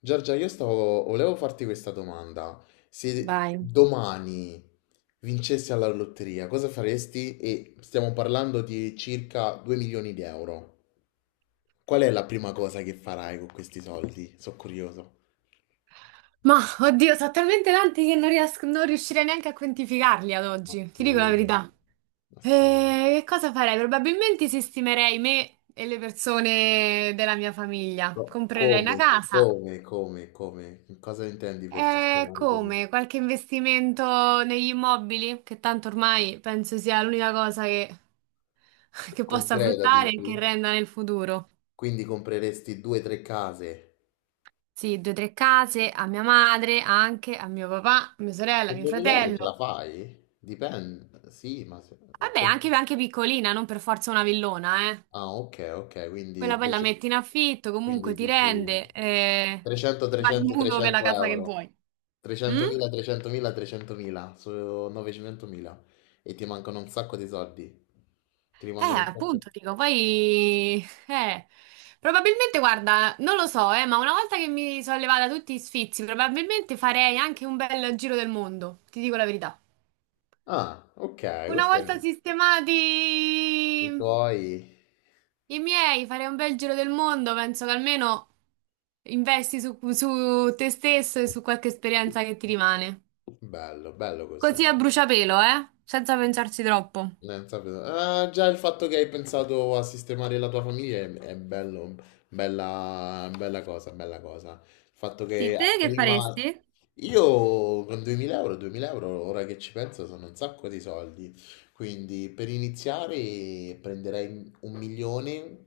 Giorgia, volevo farti questa domanda. Se Vai. domani vincessi alla lotteria, cosa faresti? E stiamo parlando di circa 2 milioni di euro. Qual è la prima cosa che farai con questi soldi? Sono curioso. Ma oddio, sono talmente tanti che non riuscirei neanche a quantificarli ad Ma oggi, ti dico la sì, verità. ma sì. Che cosa farei? Probabilmente sistemerei me e le persone della mia famiglia. Co- Comprerei una come, casa. come? Cosa intendi per E sistemare? Quindi, come? Qualche investimento negli immobili? Che tanto ormai penso sia l'unica che possa concreta, fruttare e dici? che renda nel futuro. Quindi compreresti due o tre case? Sì, due o tre case a mia madre, anche a mio papà, a mia sorella, a Con mio 2000 euro ce la fratello. fai? Dipende, sì, ma... Vabbè, anche piccolina, non per forza una villona, eh. Ah, ok, ok, Quella quindi, poi la dici- metti in affitto, comunque quindi ti dici rende, 300, ti fa il 300, mutuo per la 300 casa che euro. vuoi. Mm? 300.000, 300.000, 300.000, sono 900.000 e ti mancano un sacco di soldi. Ti rimangono un sacco. Appunto, dico, poi... probabilmente, guarda, non lo so, ma una volta che mi sono levata tutti i sfizi, probabilmente farei anche un bel giro del mondo, ti dico la verità. Ah, ok, Una questo è volta i sistemati... tuoi. I miei, farei un bel giro del mondo, penso che almeno investi su te stesso e su qualche esperienza che ti rimane. Bello, bello così. Così a bruciapelo, eh? Senza pensarci troppo. Sapevo. Ah, già il fatto che hai pensato a sistemare la tua famiglia è bello, bella, bella cosa, bella cosa. Il fatto Sì, che te che prima... faresti? Io con 2000 euro, 2000 euro, ora che ci penso, sono un sacco di soldi. Quindi per iniziare prenderei un milione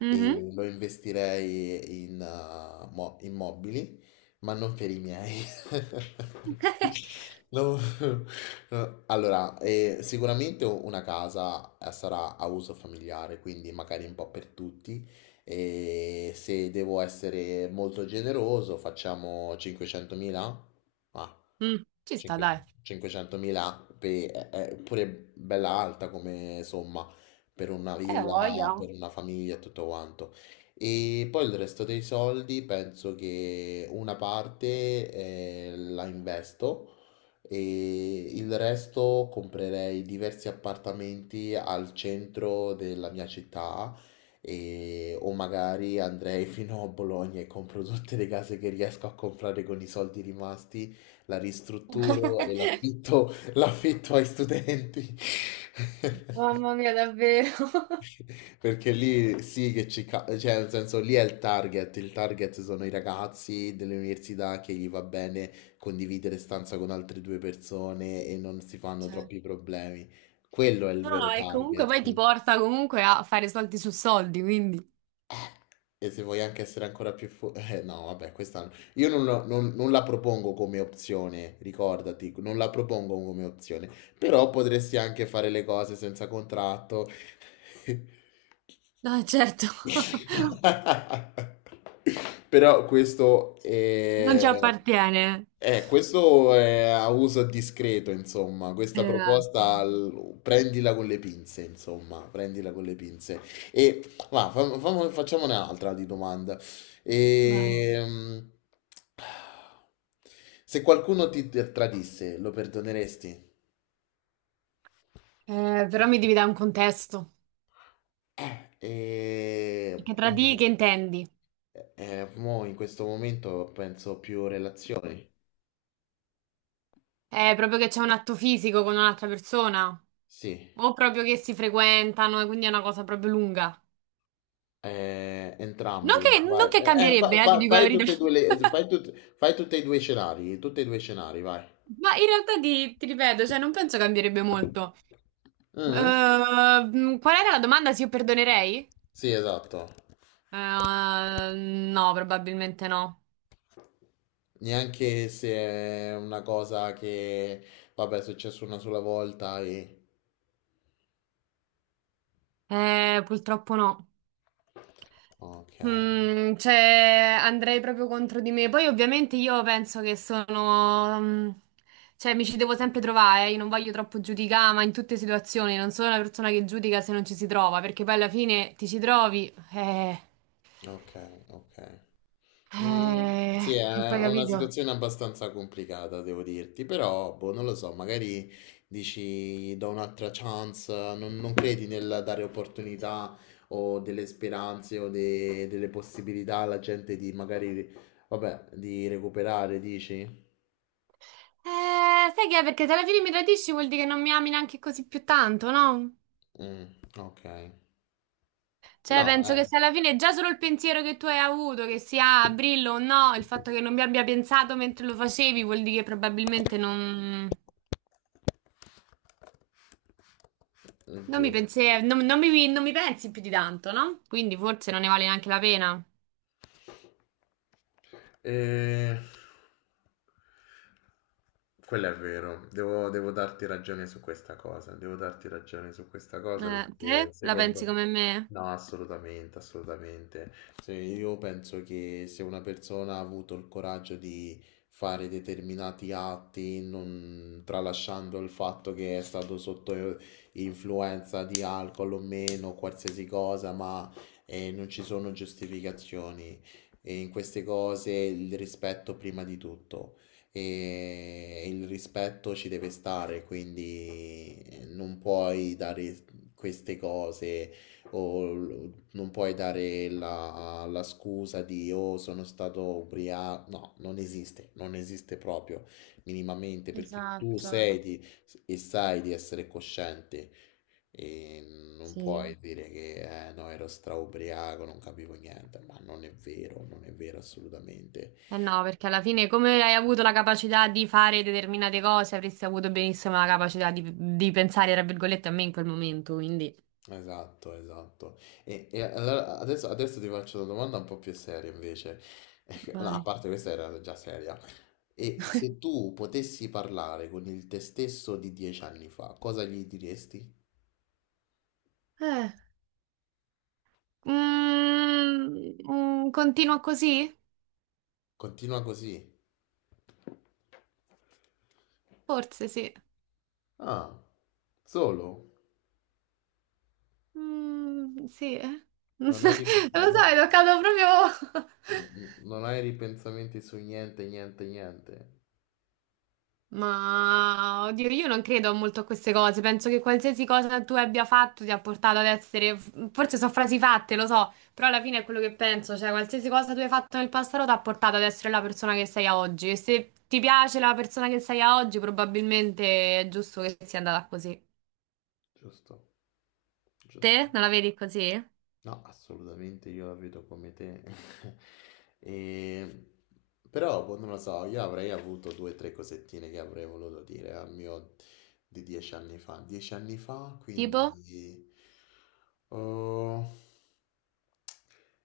Mhm. e lo investirei in immobili, ma non per i miei. No, no. Allora, sicuramente una casa sarà a uso familiare, quindi magari un po' per tutti. E se devo essere molto generoso, facciamo 500.000? Ah, Mm, ci sta, dai. 500.000, è pure bella alta come somma, per una Ho villa, voglia. per una famiglia e tutto quanto. E poi il resto dei soldi penso che una parte la investo e il resto comprerei diversi appartamenti al centro della mia città e, o magari andrei fino a Bologna e compro tutte le case che riesco a comprare con i soldi rimasti, la ristrutturo e l'affitto, l'affitto ai studenti. Mamma mia, davvero. Perché lì sì che ci... cioè nel senso lì è il target, sono i ragazzi delle università che gli va bene condividere stanza con altre due persone e non si fanno Cioè, troppi problemi. Quello è il no, no, vero e comunque target. poi ti porta comunque a fare soldi su soldi, quindi. E se vuoi anche essere ancora più forte, no, vabbè, questa no. Io non la propongo come opzione, ricordati, non la propongo come opzione, però potresti anche fare le cose senza contratto. No, certo. Però Non ci appartiene. Questo è a uso discreto, insomma, questa Esatto. proposta prendila con le pinze, insomma, prendila con le pinze. E ma facciamone un'altra di domanda. Vabbè. Ehm, Se qualcuno ti tradisse, lo perdoneresti? Però mi devi dare un contesto. Eh, eh, Perché tra di che intendi? mo in questo momento penso più relazioni. È proprio che c'è un atto fisico con un'altra persona? Sì, O proprio che si frequentano e quindi è una cosa proprio lunga? Entrambi. Vai. Non che Fa- cambierebbe, ti fa- dico la fai verità. tutte e due le- fai tut- fai tutti e due i scenari, tutti e due i scenari, vai. Ma in realtà ti ripeto, cioè non penso cambierebbe molto. Mm? Qual era la domanda? Se io perdonerei? Sì, esatto. No, probabilmente no. Neanche se è una cosa che, vabbè, è successo una sola volta e... Purtroppo no. Ok, Mm, cioè, andrei proprio contro di me. Poi, ovviamente, io penso che sono. Mm, cioè, mi ci devo sempre trovare. Eh. Io non voglio troppo giudicare, ma in tutte le situazioni non sono una persona che giudica se non ci si trova, perché poi alla fine ti ci trovi. Ok, ok. Mm, eh, sì, e è poi una capito. situazione abbastanza complicata, devo dirti, però, boh, non lo so, magari dici, do un'altra chance, non credi nel dare opportunità o delle speranze o delle possibilità alla gente di magari, vabbè, di recuperare, dici? Sai che è? Perché se alla fine mi tradisci vuol dire che non mi ami neanche così più tanto, no? Mm, ok. Cioè, No, penso che se alla fine già solo il pensiero che tu hai avuto, che sia a Brillo o no, il fatto che non mi abbia pensato mentre lo facevi, vuol dire che probabilmente è non mi giusto. pensi, non mi pensi più di tanto, no? Quindi forse non ne vale neanche la pena. E... Quello è vero, devo darti ragione su questa cosa, devo darti ragione su questa cosa perché Te la pensi secondo... come me? No, assolutamente, assolutamente. Se io penso che se una persona ha avuto il coraggio di fare determinati atti, non... tralasciando il fatto che è stato sotto influenza di alcol o meno, qualsiasi cosa, ma non ci sono giustificazioni. E in queste cose il rispetto prima di tutto. E il rispetto ci deve stare, quindi non puoi dare queste cose non puoi dare la scusa di oh sono stato ubriaco. No, non esiste, non esiste proprio minimamente perché Esatto, e sai di essere cosciente. E non sì. puoi dire che no, ero straubriaco, non capivo niente, ma non è vero, non è vero assolutamente. Eh no, perché alla fine come hai avuto la capacità di fare determinate cose, avresti avuto benissimo la capacità di pensare, tra virgolette, a me in quel momento, quindi... Esatto, esatto. E allora adesso ti faccio una domanda un po' più seria invece. No, a Vai. parte questa era già seria. E se tu potessi parlare con il te stesso di 10 anni fa, cosa gli diresti? Eh. Mm, continua così? Continua così. Forse sì. Ah, solo? Mm, sì, eh. Non lo Non so, hai, rip- no- è toccato proprio... non hai ripensamenti su niente, niente, niente. Ma, oddio, io non credo molto a queste cose. Penso che qualsiasi cosa tu abbia fatto ti ha portato ad essere... Forse sono frasi fatte, lo so, però alla fine è quello che penso. Cioè, qualsiasi cosa tu hai fatto nel passato ti ha portato ad essere la persona che sei a oggi. E se ti piace la persona che sei a oggi, probabilmente è giusto che sia andata così. Giusto, giusto. Te non la vedi così? No, assolutamente io la vedo come te. E- Però, boh, non lo so, io avrei avuto due o tre cosettine che avrei voluto dire al mio di 10 anni fa. 10 anni fa, Tipo? quindi... Oh,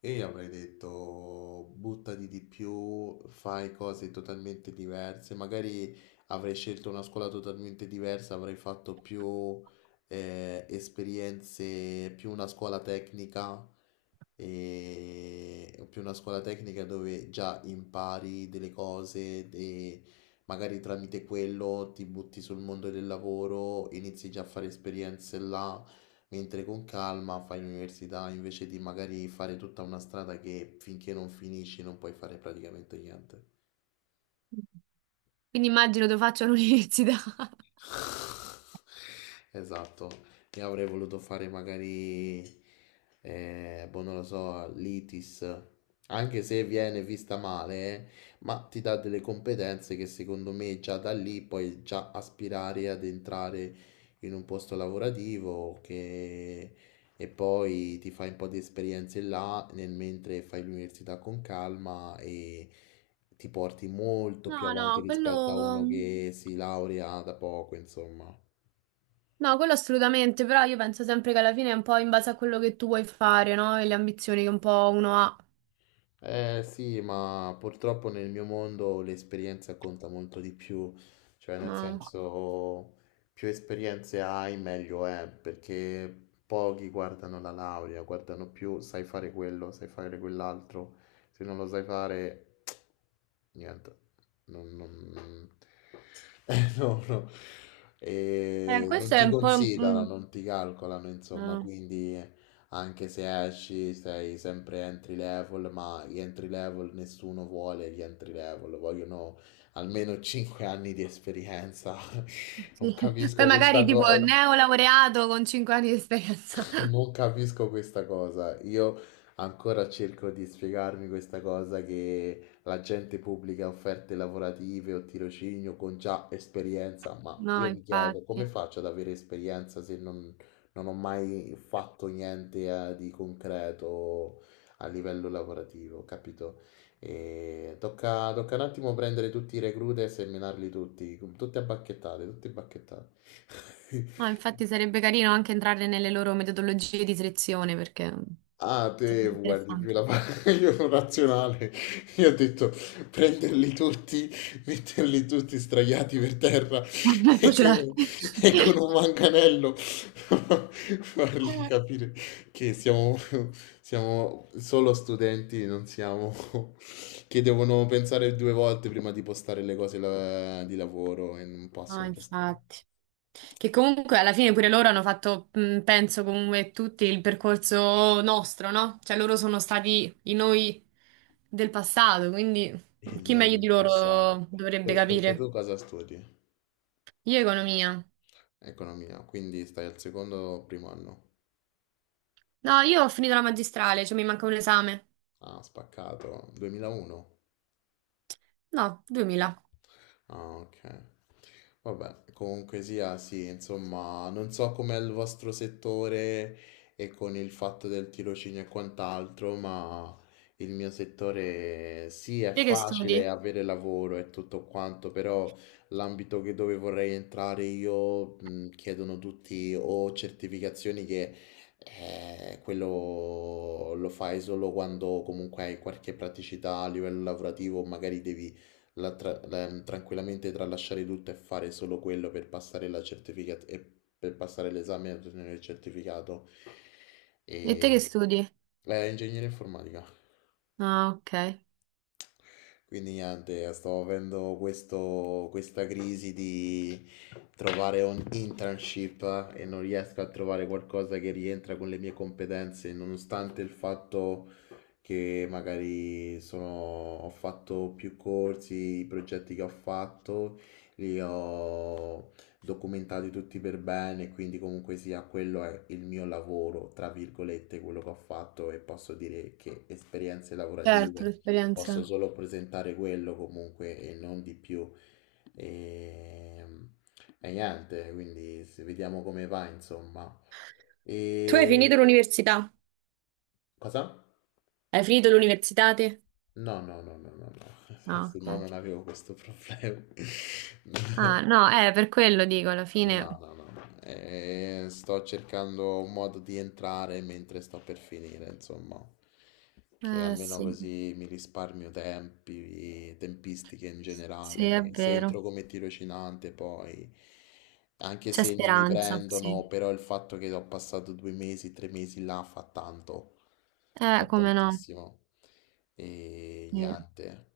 e io avrei detto buttati di più, fai cose totalmente diverse, magari avrei scelto una scuola totalmente diversa, avrei fatto più esperienze, più una scuola tecnica, e più una scuola tecnica dove già impari delle cose e magari tramite quello ti butti sul mondo del lavoro, inizi già a fare esperienze là mentre con calma fai l'università invece di magari fare tutta una strada che finché non finisci non puoi fare praticamente niente. Quindi immagino lo faccio all'università. Esatto, io avrei voluto fare magari, boh, non lo so, l'ITIS, anche se viene vista male, ma ti dà delle competenze che secondo me già da lì puoi già aspirare ad entrare in un posto lavorativo che... E poi ti fai un po' di esperienze là nel mentre fai l'università con calma e ti porti molto più No, avanti no, rispetto a uno quello... che si laurea da poco, insomma. No, quello assolutamente, però io penso sempre che alla fine è un po' in base a quello che tu vuoi fare, no? E le ambizioni che un po' uno ha. Eh sì, ma purtroppo nel mio mondo l'esperienza conta molto di più, cioè nel No. senso più esperienze hai meglio è, perché pochi guardano la laurea, guardano più sai fare quello, sai fare quell'altro, se non lo sai fare niente, non, non- no, no. E non Questo è ti un po'... un- considerano, mm, non ti calcolano, insomma, no. quindi anche se esci sei sempre entry level, ma gli entry level nessuno vuole gli entry level, vogliono almeno 5 anni di esperienza. Sì. Non Poi capisco questa magari tipo cosa. neolaureato con 5 anni di esperienza. Non capisco questa cosa. Io ancora cerco di spiegarmi questa cosa che la gente pubblica offerte lavorative o tirocinio con già esperienza, ma No, io mi chiedo come infatti. faccio ad avere esperienza se non ho mai fatto niente di concreto a livello lavorativo, capito? E tocca un attimo prendere tutti i reclute e seminarli tutti, tutti a bacchettate, tutti a bacchettate. No, infatti sarebbe carino anche entrare nelle loro metodologie di selezione perché Ah, te sarebbe guardi più interessante. la parte io sono razionale. Io ho detto prenderli tutti, metterli tutti straiati per terra Vai a fucilare. e, e con un manganello fargli capire che siamo solo studenti, non siamo che devono pensare due volte prima di postare le cose di lavoro e non Ah, possono postare. infatti. Che comunque alla fine pure loro hanno fatto, penso comunque tutti il percorso nostro, no? Cioè loro sono stati i noi del passato, quindi E chi noi meglio del di passato. loro dovrebbe Perché capire? tu cosa studi? Io economia. Economia, quindi stai al secondo o primo anno? No, io ho finito la magistrale, cioè mi manca un esame. Ah, spaccato. 2001? No, 2000. Ah, ok. Vabbè, comunque sia, sì, insomma, non so com'è il vostro settore e con il fatto del tirocinio e quant'altro, ma il mio settore sì, è Te che facile studi? avere lavoro e tutto quanto, però l'ambito che dove vorrei entrare io chiedono tutti o certificazioni che quello lo fai solo quando comunque hai qualche praticità a livello lavorativo, magari devi la tra- la- mm, tranquillamente tralasciare tutto e fare solo quello per passare l'esame e ottenere il certificato. E te E... che studi? Ingegneria informatica. Ah, ok. Quindi niente, sto avendo questa crisi di trovare un internship e non riesco a trovare qualcosa che rientra con le mie competenze, nonostante il fatto che magari ho fatto più corsi, i progetti che ho fatto li ho documentati tutti per bene, quindi comunque sia quello è il mio lavoro, tra virgolette, quello che ho fatto e posso dire che esperienze Certo, lavorative posso l'esperienza. solo presentare quello comunque e non di più. E, e niente, quindi vediamo come va, insomma. Tu hai E finito l'università? cosa? Hai finito l'università te? No, no, no, no, no, no, Ah, se no ok. non avevo questo problema. Ah, no, per quello dico, alla fine. No, no, no, no. Sto cercando un modo di entrare mentre sto per finire, insomma, che almeno Sì, così mi risparmio tempi, tempistiche in sì, generale, è che se vero. entro come tirocinante poi, anche C'è se non mi speranza, sì. prendono, però il fatto che ho passato 2 mesi, 3 mesi là fa tanto, fa Come no? tantissimo. E Sì. niente.